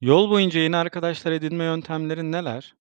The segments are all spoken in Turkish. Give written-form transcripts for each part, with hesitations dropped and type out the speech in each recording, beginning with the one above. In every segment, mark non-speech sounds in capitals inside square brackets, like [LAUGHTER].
Yol boyunca yeni arkadaşlar edinme yöntemlerin neler?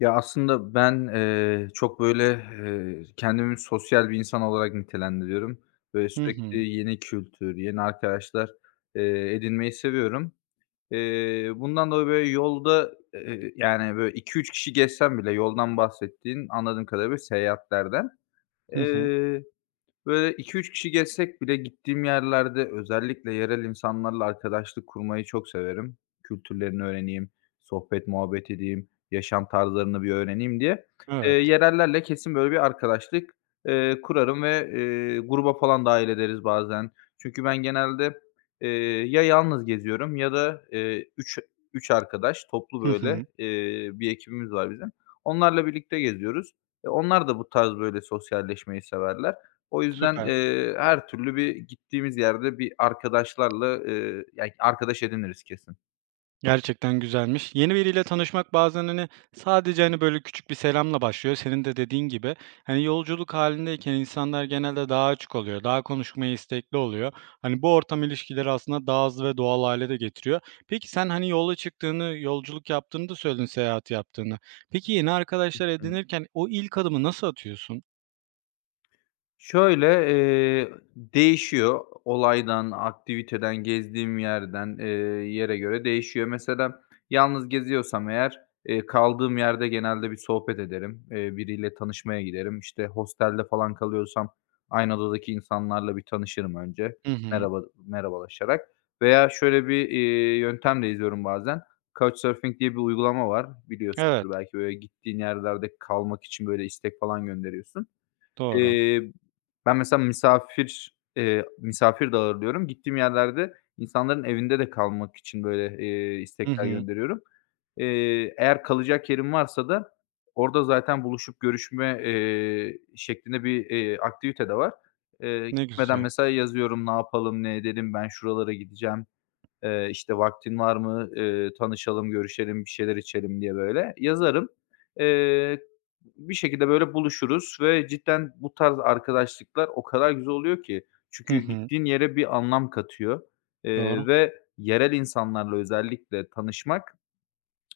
Ya, aslında ben, çok böyle, kendimi sosyal bir insan olarak nitelendiriyorum. Böyle Hı sürekli hı. yeni kültür, yeni arkadaşlar, edinmeyi seviyorum. Bundan dolayı böyle yolda, yani, böyle iki üç kişi gezsem bile yoldan bahsettiğin anladığım kadarıyla böyle seyahatlerden. Hı hı. Böyle iki üç kişi gezsek bile gittiğim yerlerde özellikle yerel insanlarla arkadaşlık kurmayı çok severim. Kültürlerini öğreneyim, sohbet muhabbet edeyim, yaşam tarzlarını bir öğreneyim diye. Evet. Yerellerle kesin böyle bir arkadaşlık, kurarım ve, gruba falan dâhil ederiz bazen. Çünkü ben genelde, eee, ya yalnız geziyorum ya da, 3 arkadaş toplu Hı böyle, hı. Bir ekibimiz var bizim. Onlarla birlikte geziyoruz. E, onlar da bu tarz böyle sosyalleşmeyi severler. O yüzden, Süper. Her türlü bir gittiğimiz yerde bir arkadaşlarla, ya arkadaş ediniriz kesin. Gerçekten güzelmiş. Yeni biriyle tanışmak bazen, hani, sadece, hani, böyle küçük bir selamla başlıyor. Senin de dediğin gibi, hani, yolculuk halindeyken insanlar genelde daha açık oluyor, daha konuşmaya istekli oluyor. Hani, bu ortam ilişkileri aslında daha hızlı ve doğal hale de getiriyor. Peki sen, hani, yola çıktığını, yolculuk yaptığını da söyledin, seyahat yaptığını. Peki yeni arkadaşlar Hı. edinirken o ilk adımı nasıl atıyorsun? Şöyle, değişiyor olaydan, aktiviteden, gezdiğim yerden, yere göre değişiyor. Mesela yalnız geziyorsam eğer, kaldığım yerde genelde bir sohbet ederim. Biriyle tanışmaya giderim. İşte, hostelde falan kalıyorsam aynı odadaki insanlarla bir tanışırım önce Hı hı. merhabalaşarak veya şöyle bir, yöntem de izliyorum bazen. Couchsurfing diye bir uygulama var biliyorsunuz Evet. belki. Böyle, gittiğin yerlerde kalmak için, böyle, istek falan gönderiyorsun. Doğru. Eee, Ben mesela misafir, misafir de ağırlıyorum. Gittiğim yerlerde insanların evinde de kalmak için böyle, Hı istekler hı. gönderiyorum. Eğer kalacak yerim varsa da orada zaten buluşup görüşme, şeklinde bir, aktivite de var. Ne Gitmeden güzel. mesela yazıyorum, "Ne yapalım, ne edelim, ben şuralara gideceğim," işte, "Vaktin var mı? Tanışalım, görüşelim, bir şeyler içelim." diye böyle yazarım. Eee, Bir şekilde böyle buluşuruz ve cidden bu tarz arkadaşlıklar o kadar güzel oluyor ki. Hı Çünkü hı. gittiğin yere bir anlam katıyor, Doğru. Ve yerel insanlarla özellikle tanışmak,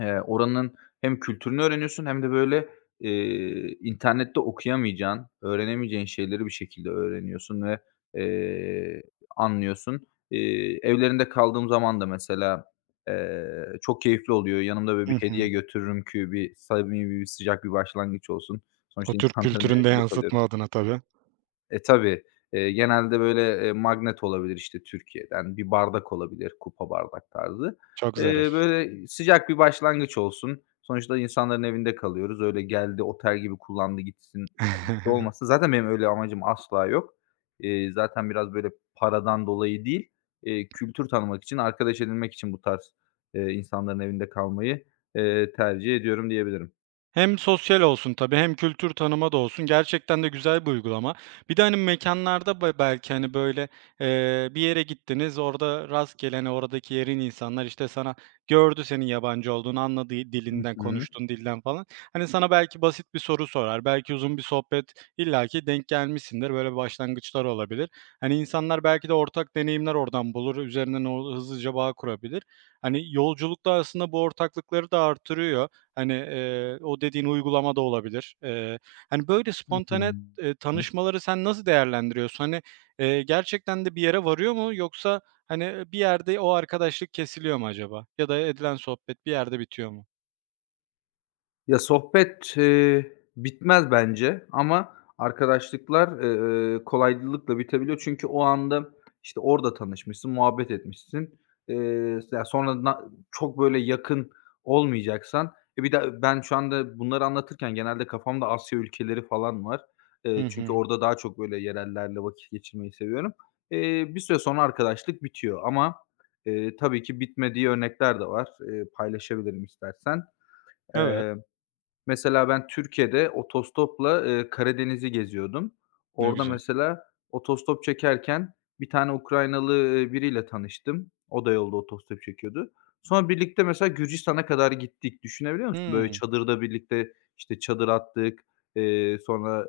Oranın hem kültürünü öğreniyorsun hem de, böyle, internette okuyamayacağın, öğrenemeyeceğin şeyleri bir şekilde öğreniyorsun ve, eee, anlıyorsun. Evlerinde kaldığım zaman da mesela, çok keyifli oluyor. Yanımda, böyle, bir Hı hediye hı. götürürüm ki bir samimi, bir sıcak bir başlangıç olsun. O Sonuçta Türk insanların [LAUGHS] kültüründe de evinde kalıyorum. yansıtma adına tabii. E, tabii. Genelde böyle, magnet olabilir, işte, Türkiye'den bir bardak olabilir, kupa bardak tarzı. Çok zarif. Eee, Böyle sıcak bir başlangıç olsun. Sonuçta insanların evinde kalıyoruz. Öyle geldi, otel gibi kullandı gitsin, gitti [LAUGHS] olmasın. Zaten benim öyle amacım asla yok. Zaten biraz böyle paradan dolayı değil, kültür tanımak için, arkadaş edinmek için bu tarz, insanların evinde kalmayı, tercih ediyorum diyebilirim. Hem sosyal olsun tabii hem kültür tanıma da olsun. Gerçekten de güzel bir uygulama. Bir de, hani, mekânlarda belki, hani, böyle, bir yere gittiniz, orada rastgele, hani, oradaki yerin insanlar, işte, sana gördü senin yabancı olduğunu, anladı Hı dilinden, hı. konuştuğun dilden falan. Hani, sana belki basit bir soru sorar, belki uzun bir sohbet illaki denk gelmişsindir. Böyle başlangıçlar olabilir. Hani, insanlar belki de ortak deneyimler oradan bulur, üzerinden o hızlıca bağ kurabilir. Hani, yolculukta aslında bu ortaklıkları da artırıyor. Hani, o dediğin uygulama da olabilir. Hani, böyle Hı hı. spontane, tanışmaları sen nasıl değerlendiriyorsun? Hani, gerçekten de bir yere varıyor mu yoksa, hani, bir yerde o arkadaşlık kesiliyor mu acaba? Ya da edilen sohbet bir yerde bitiyor mu? Ya, sohbet, bitmez bence ama arkadaşlıklar, kolaylıkla bitebiliyor. Çünkü o anda, işte, orada tanışmışsın, muhabbet etmişsin. Ya, sonra çok böyle yakın olmayacaksan. E, bir de ben şu anda bunları anlatırken genelde kafamda Asya ülkeleri falan var. Hı Çünkü hı. orada daha çok böyle yerellerle vakit geçirmeyi seviyorum. Bir süre sonra arkadaşlık bitiyor ama, tabii ki bitmediği örnekler de var. Paylaşabilirim istersen. Evet, Mesela ben Türkiye'de otostopla, Karadeniz'i geziyordum. ne Orada güzel. mesela otostop çekerken bir tane Ukraynalı, biriyle tanıştım. O da yolda otostop çekiyordu. Sonra birlikte mesela Gürcistan'a kadar gittik. Düşünebiliyor musun? Böyle Hımm, çadırda birlikte, işte, çadır attık. Sonra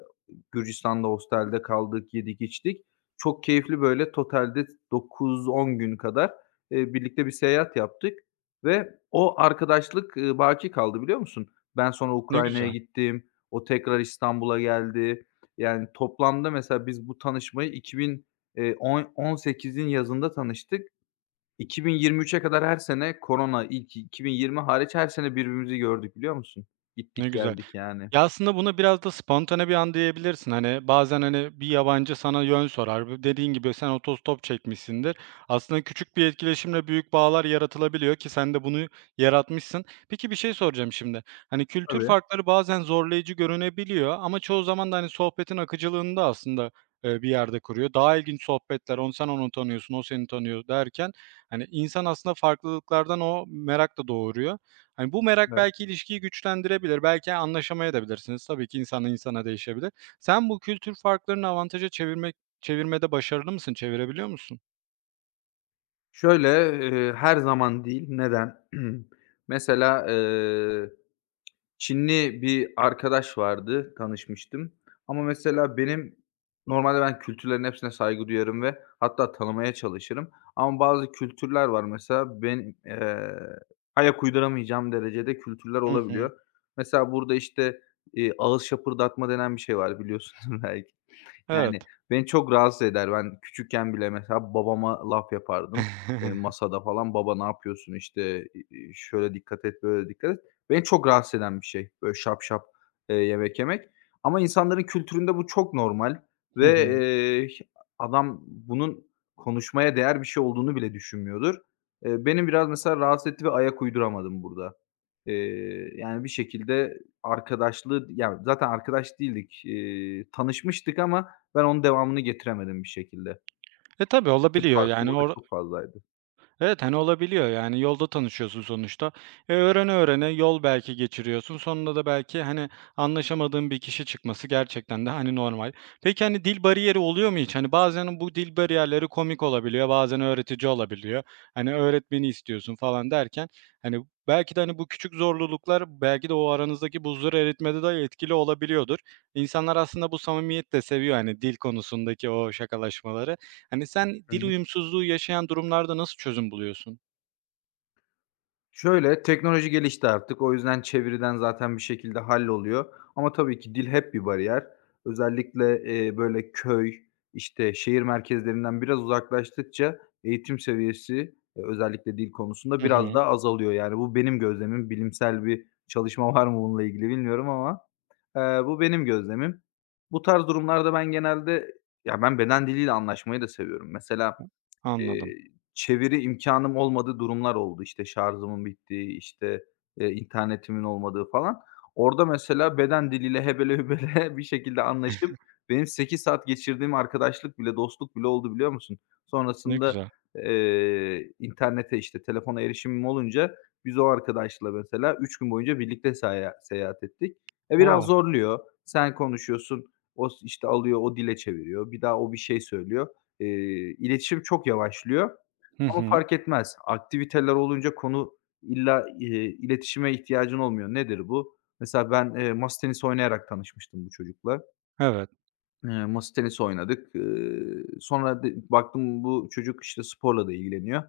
Gürcistan'da hostelde kaldık, yedik, içtik. Çok keyifli böyle totalde 9-10 gün kadar, birlikte bir seyahat yaptık ve o arkadaşlık, baki kaldı biliyor musun? Ben sonra ne Ukrayna'ya güzel, gittim. O tekrar İstanbul'a geldi. Yani toplamda mesela biz bu tanışmayı 2000 on 18'in yazında tanıştık. 2023'e kadar her sene korona ilk 2020 hariç her sene birbirimizi gördük biliyor musun? ne Gittik güzel. geldik yani. Ya, aslında buna biraz da spontane bir an diyebilirsin. Hani, bazen, hani, bir yabancı sana yön sorar. Bu dediğin gibi sen otostop çekmişsindir. Aslında küçük bir etkileşimle büyük bağlar yaratılabiliyor ki sen de bunu yaratmışsın. Peki, bir şey soracağım şimdi. Hani, kültür Tabii, farkları bazen zorlayıcı görünebiliyor ama çoğu zaman da, hani, sohbetin akıcılığını da aslında, bir yerde kuruyor. Daha ilginç sohbetler, sen onu tanıyorsun, o seni tanıyor derken, hani, insan aslında farklılıklardan o merak da doğuruyor. Hani, bu merak evet. belki ilişkiyi güçlendirebilir, belki anlaşamaya da bilirsiniz. Tabii ki insandan insana değişebilir. Sen bu kültür farklarını avantaja çevirmede başarılı mısın? Çevirebiliyor musun? Şöyle, her zaman değil. Neden? [CLEARS THROAT] Mesela, Çinli bir arkadaş vardı, tanışmıştım ama mesela benim normalde ben kültürlerin hepsine saygı duyarım ve hatta tanımaya çalışırım ama bazı kültürler var mesela benim, ayak uyduramayacağım derecede kültürler Hı hı. olabiliyor. Mesela burada, işte, ağız şapırdatma denen bir şey var biliyorsunuz [LAUGHS] belki. Yani, Evet. beni çok rahatsız eder. Ben küçükken bile mesela babama laf yapardım, [LAUGHS] masada falan. "Baba ne yapıyorsun?" işte, "Şöyle dikkat et, böyle dikkat et." Beni çok rahatsız eden bir şey, böyle şap şap, yemek yemek ama insanların kültüründe bu çok normal Hı ve, hı. Adam bunun konuşmaya değer bir şey olduğunu bile düşünmüyordur. Beni biraz mesela rahatsız etti ve ayak uyduramadım burada. Yani, bir şekilde arkadaşlığı yani zaten arkadaş değildik, tanışmıştık ama ben onun devamını getiremedim bir şekilde. E, tabii Kültür olabiliyor farkı yani burada or çok fazlaydı. Evet, hani, olabiliyor, yani, yolda tanışıyorsun sonuçta. E, öğrene öğrene yol belki geçiriyorsun. Sonunda da belki, hani, anlaşamadığın bir kişi çıkması gerçekten de, hani, normal. Peki, hani, dil bariyeri oluyor mu hiç? Hani, bazen bu dil bariyerleri komik olabiliyor, bazen öğretici olabiliyor. Hani, öğretmeni istiyorsun falan derken, hani, belki de, hani, bu küçük zorluluklar belki de o aranızdaki buzları eritmede de etkili olabiliyordur. İnsanlar aslında bu samimiyeti de seviyor, hani, dil konusundaki o şakalaşmaları. Hani, sen Hı dil hı. uyumsuzluğu yaşayan durumlarda nasıl çözüm buluyorsun? Şöyle, teknoloji gelişti artık. O yüzden çeviriden zaten bir şekilde halloluyor. Ama tabii ki dil hep bir bariyer. Özellikle, böyle köy, işte, şehir merkezlerinden biraz uzaklaştıkça eğitim seviyesi, özellikle dil konusunda Hı biraz hı. daha azalıyor. Yani bu benim gözlemim. Bilimsel bir çalışma var mı bununla ilgili bilmiyorum ama, bu benim gözlemim. Bu tarz durumlarda ben genelde ya, ben beden diliyle anlaşmayı da seviyorum. Mesela Anladım. Eee, çeviri imkânım olmadığı durumlar oldu. İşte, şarjımın bittiği, işte, internetimin olmadığı falan. Orada mesela beden diliyle hebele hübele [LAUGHS] bir şekilde anlaşıp benim 8 saat geçirdiğim arkadaşlık bile, dostluk bile oldu biliyor musun? Ne Sonrasında, güzel. İnternete, işte, telefona erişimim olunca biz o arkadaşla mesela 3 gün boyunca birlikte seyahat ettik. E, biraz O! zorluyor. Sen konuşuyorsun, o s işte, alıyor, o dile çeviriyor. Bir daha o bir şey söylüyor. İletişim çok yavaşlıyor Hı ama hı. fark etmez. Aktiviteler olunca konu illa, iletişime ihtiyacın olmuyor. Nedir bu? Mesela ben, masa tenisi oynayarak tanışmıştım bu çocukla. Evet. Masa tenisi oynadık. Sonra de baktım bu çocuk, işte, sporla da ilgileniyor.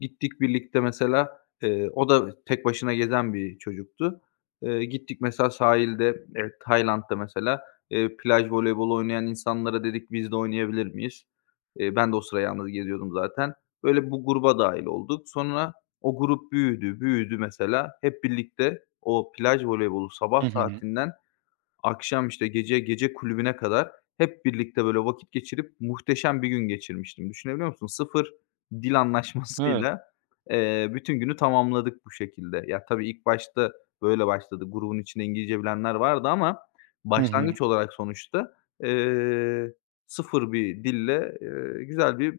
Gittik birlikte mesela, o da tek başına gezen bir çocuktu. Gittik mesela sahilde, evet, Tayland'da mesela, plaj voleybolu oynayan insanlara dedik biz de oynayabilir miyiz? Ben de o sıra yalnız geziyordum zaten. Böyle bu gruba dahil olduk. Sonra o grup büyüdü, büyüdü mesela. Hep birlikte o plaj voleybolu sabah Hı hı. saatinden akşam, işte, gece kulübüne kadar hep birlikte böyle vakit geçirip muhteşem bir gün geçirmiştim. Düşünebiliyor musun? Sıfır dil Evet. anlaşmasıyla, bütün günü tamamladık bu şekilde. Ya, tabii ilk başta böyle başladı. Grubun içinde İngilizce bilenler vardı ama Hı hı. başlangıç olarak sonuçta, eee, sıfır bir dille, güzel bir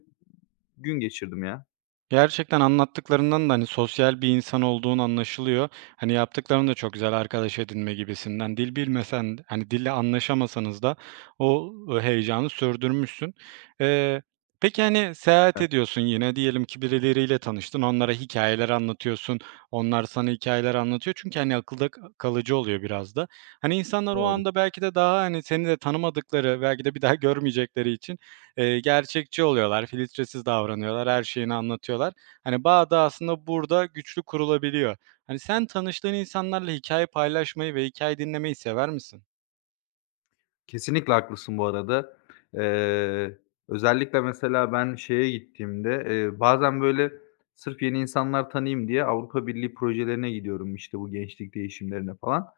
gün geçirdim ya. Gerçekten anlattıklarından da, hani, sosyal bir insan olduğun anlaşılıyor. Hani, yaptıkların da çok güzel arkadaş edinme gibisinden. Dil bilmesen hani, dille anlaşamasanız da o heyecanı sürdürmüşsün. Eee, peki, hani, seyahat Evet, ediyorsun yine. Diyelim ki birileriyle tanıştın, onlara hikayeler anlatıyorsun, onlar sana hikayeler anlatıyor. Çünkü, hani, akılda kalıcı oluyor biraz da. Hani, insanlar o doğru. anda belki de daha, hani, seni de tanımadıkları, belki de bir daha görmeyecekleri için gerçekçi oluyorlar, filtresiz davranıyorlar, her şeyini anlatıyorlar. Hani, bağ da aslında burada güçlü kurulabiliyor. Hani, sen tanıştığın insanlarla hikaye paylaşmayı ve hikaye dinlemeyi sever misin? Kesinlikle haklısın bu arada. Eee, Özellikle mesela ben şeye gittiğimde, bazen böyle sırf yeni insanlar tanıyayım diye Avrupa Birliği projelerine gidiyorum, işte, bu gençlik değişimlerine falan.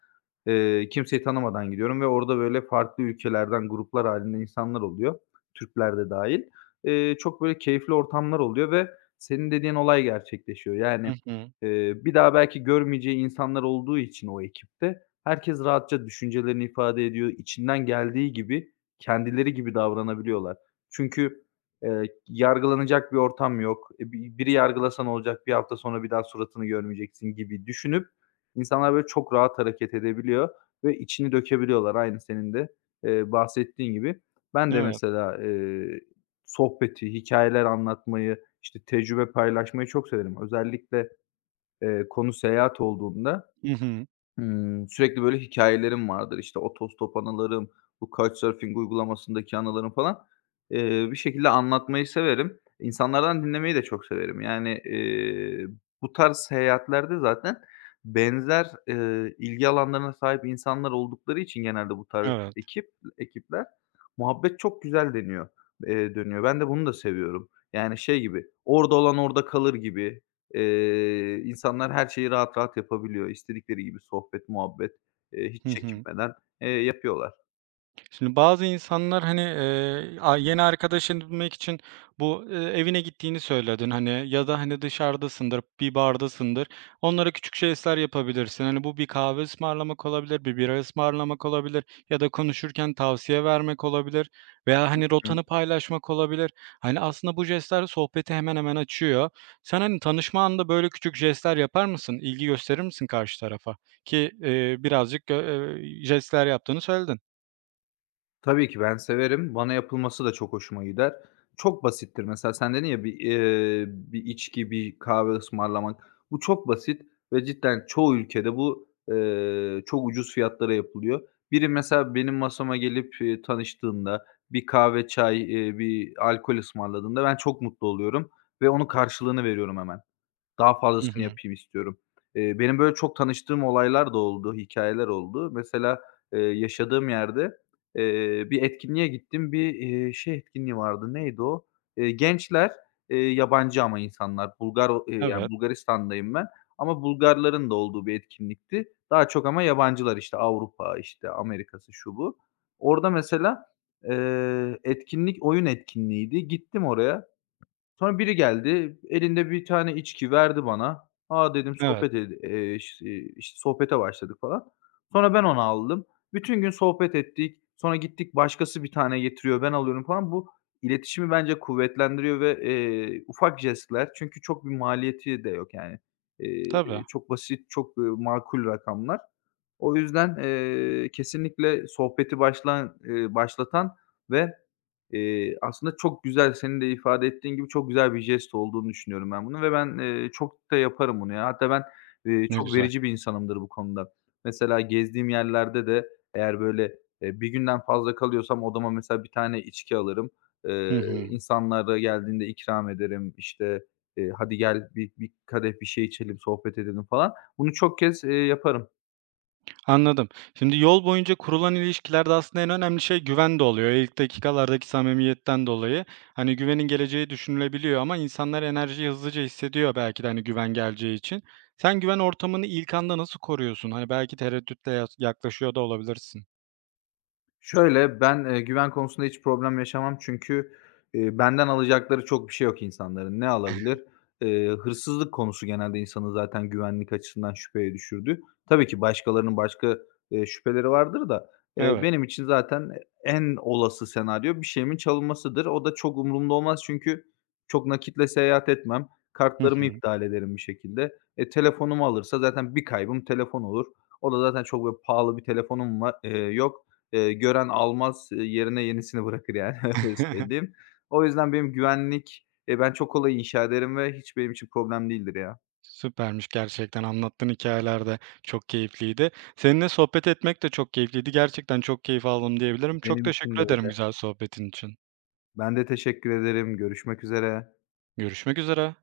Kimseyi tanımadan gidiyorum ve orada böyle farklı ülkelerden gruplar halinde insanlar oluyor, Türkler de dahil. Çok böyle keyifli ortamlar oluyor ve senin dediğin olay gerçekleşiyor. Yani, Hı hı. Bir daha belki görmeyeceği insanlar olduğu için o ekipte, herkes rahatça düşüncelerini ifade ediyor. İçinden geldiği gibi, kendileri gibi davranabiliyorlar. Çünkü, eee, yargılanacak bir ortam yok. E, biri yargılasa ne olacak, bir hafta sonra bir daha suratını görmeyeceksin gibi düşünüp insanlar böyle çok rahat hareket edebiliyor ve içini dökebiliyorlar aynı senin de, bahsettiğin gibi. Ben de Evet. mesela, sohbeti, hikayeler anlatmayı, işte, tecrübe paylaşmayı çok severim. Özellikle, konu seyahat olduğunda Hı hı. Hımm, sürekli böyle hikayelerim vardır. İşte, otostop anılarım, bu Couchsurfing uygulamasındaki anılarım falan. Bir şekilde anlatmayı severim. İnsanlardan dinlemeyi de çok severim. Yani, bu tarz seyahatlerde zaten benzer, ilgi alanlarına sahip insanlar oldukları için genelde bu tarz Evet. Ekipler muhabbet çok güzel deniyor dönüyor. Ben de bunu da seviyorum. Yani şey gibi, orada olan orada kalır gibi. İnsanlar her şeyi rahat rahat yapabiliyor. İstedikleri gibi sohbet, muhabbet, hiç Hı hı. çekinmeden, yapıyorlar. Şimdi bazı insanlar, hani, yeni arkadaş edinmek için bu, evine gittiğini söyledin, hani, ya da, hani, dışarıdasındır, bir bardasındır. Onlara küçük jestler yapabilirsin. Hani, bu bir kahve ısmarlamak olabilir, bir bira ısmarlamak olabilir ya da konuşurken tavsiye vermek olabilir veya, hani, Hı. rotanı paylaşmak olabilir. Hani, aslında bu jestler sohbeti hemen hemen açıyor. Sen, hani, tanışma anında böyle küçük jestler yapar mısın? İlgi gösterir misin karşı tarafa? Ki, birazcık gö jestler yaptığını söyledin. Tabii ki ben severim. Bana yapılması da çok hoşuma gider. Çok basittir. Mesela sen dedin ya, bir, bir içki, bir kahve ısmarlamak. Bu çok basit ve cidden çoğu ülkede bu, çok ucuz fiyatlara yapılıyor. Biri mesela benim masama gelip, tanıştığında, bir kahve, çay, bir alkol ısmarladığında ben çok mutlu oluyorum ve onun karşılığını veriyorum hemen. Daha Hı fazlasını hı. yapayım istiyorum. Benim böyle çok tanıştığım olaylar da oldu, hikâyeler oldu. Mesela, yaşadığım yerde, bir etkinliğe gittim. Bir, şey etkinliği vardı, neydi o? Gençler, yabancı ama insanlar, Bulgar o yani Evet, Bulgaristan'dayım ben ama Bulgarların da olduğu bir etkinlikti. Daha çok ama yabancılar, işte, Avrupa, işte, Amerika'sı, şu bu. Orada mesela, etkinlik oyun etkinliğiydi. Gittim oraya. Sonra biri geldi, elinde bir tane içki verdi bana. "A!" dedim, evet. "Sohbet ed iş iii, işte, sohbete başladık." falan. Sonra ben onu aldım. Bütün gün sohbet ettik. Sonra gittik başkası bir tane getiriyor, ben alıyorum falan. Bu iletişimi bence kuvvetlendiriyor ve, ufak jestler çünkü çok bir maliyeti de yok yani. Eee, Tabii. Çok basit, çok, makul rakamlar. O yüzden, kesinlikle sohbeti başlan başlatan ve aslında çok güzel, senin de ifade ettiğin gibi çok güzel bir jest olduğunu düşünüyorum ben bunun ve ben, çok da yaparım bunu ya. Hatta ben, Ne çok güzel. verici bir insanımdır bu konuda. Mesela gezdiğim yerlerde de eğer böyle, bir günden fazla kalıyorsam odama mesela bir tane içki alırım. Eee, Hı hı. insanlara geldiğinde ikram ederim. İşte, "Hadi gel, bir kadeh bir şey içelim, sohbet edelim." falan. Bunu çok kez, yaparım. Anladım. Şimdi yol boyunca kurulan ilişkilerde aslında en önemli şey güven de oluyor. İlk dakikalardaki samimiyetten dolayı. Hani güvenin geleceği düşünülebiliyor ama insanlar enerjiyi hızlıca hissediyor belki de hani güven geleceği için. Sen güven ortamını ilk anda nasıl koruyorsun? Hani belki tereddütle yaklaşıyor da olabilirsin. Şöyle, ben, güven konusunda hiç problem yaşamam çünkü, benden alacakları çok bir şey yok insanların. Ne alabilir? Hırsızlık konusu genelde insanı zaten güvenlik açısından şüpheye düşürdü. Tabii ki başkalarının başka, şüpheleri vardır da, Evet. benim için zaten en olası senaryo bir şeyimin çalınmasıdır. O da çok umurumda olmaz çünkü çok nakitle seyahat etmem. Hı Kartlarımı hı. iptal ederim bir şekilde. E, telefonumu alırsa zaten bir kaybım telefon olur. O da zaten çok böyle pahalı bir telefonum va yok. Gören almaz, yerine yenisini bırakır yani [LAUGHS] öyle [LAUGHS] söyleyeyim. O yüzden benim güvenlik, ben çok kolay inşa ederim ve hiç benim için problem değildir ya. Süpermiş gerçekten. Anlattığın hikâyeler de çok keyifliydi. Seninle sohbet etmek de çok keyifliydi. Gerçekten çok keyif aldım diyebilirim. Çok Benim için de teşekkür ederim öyle. güzel sohbetin için. Ben de teşekkür ederim. Görüşmek üzere. Görüşmek üzere.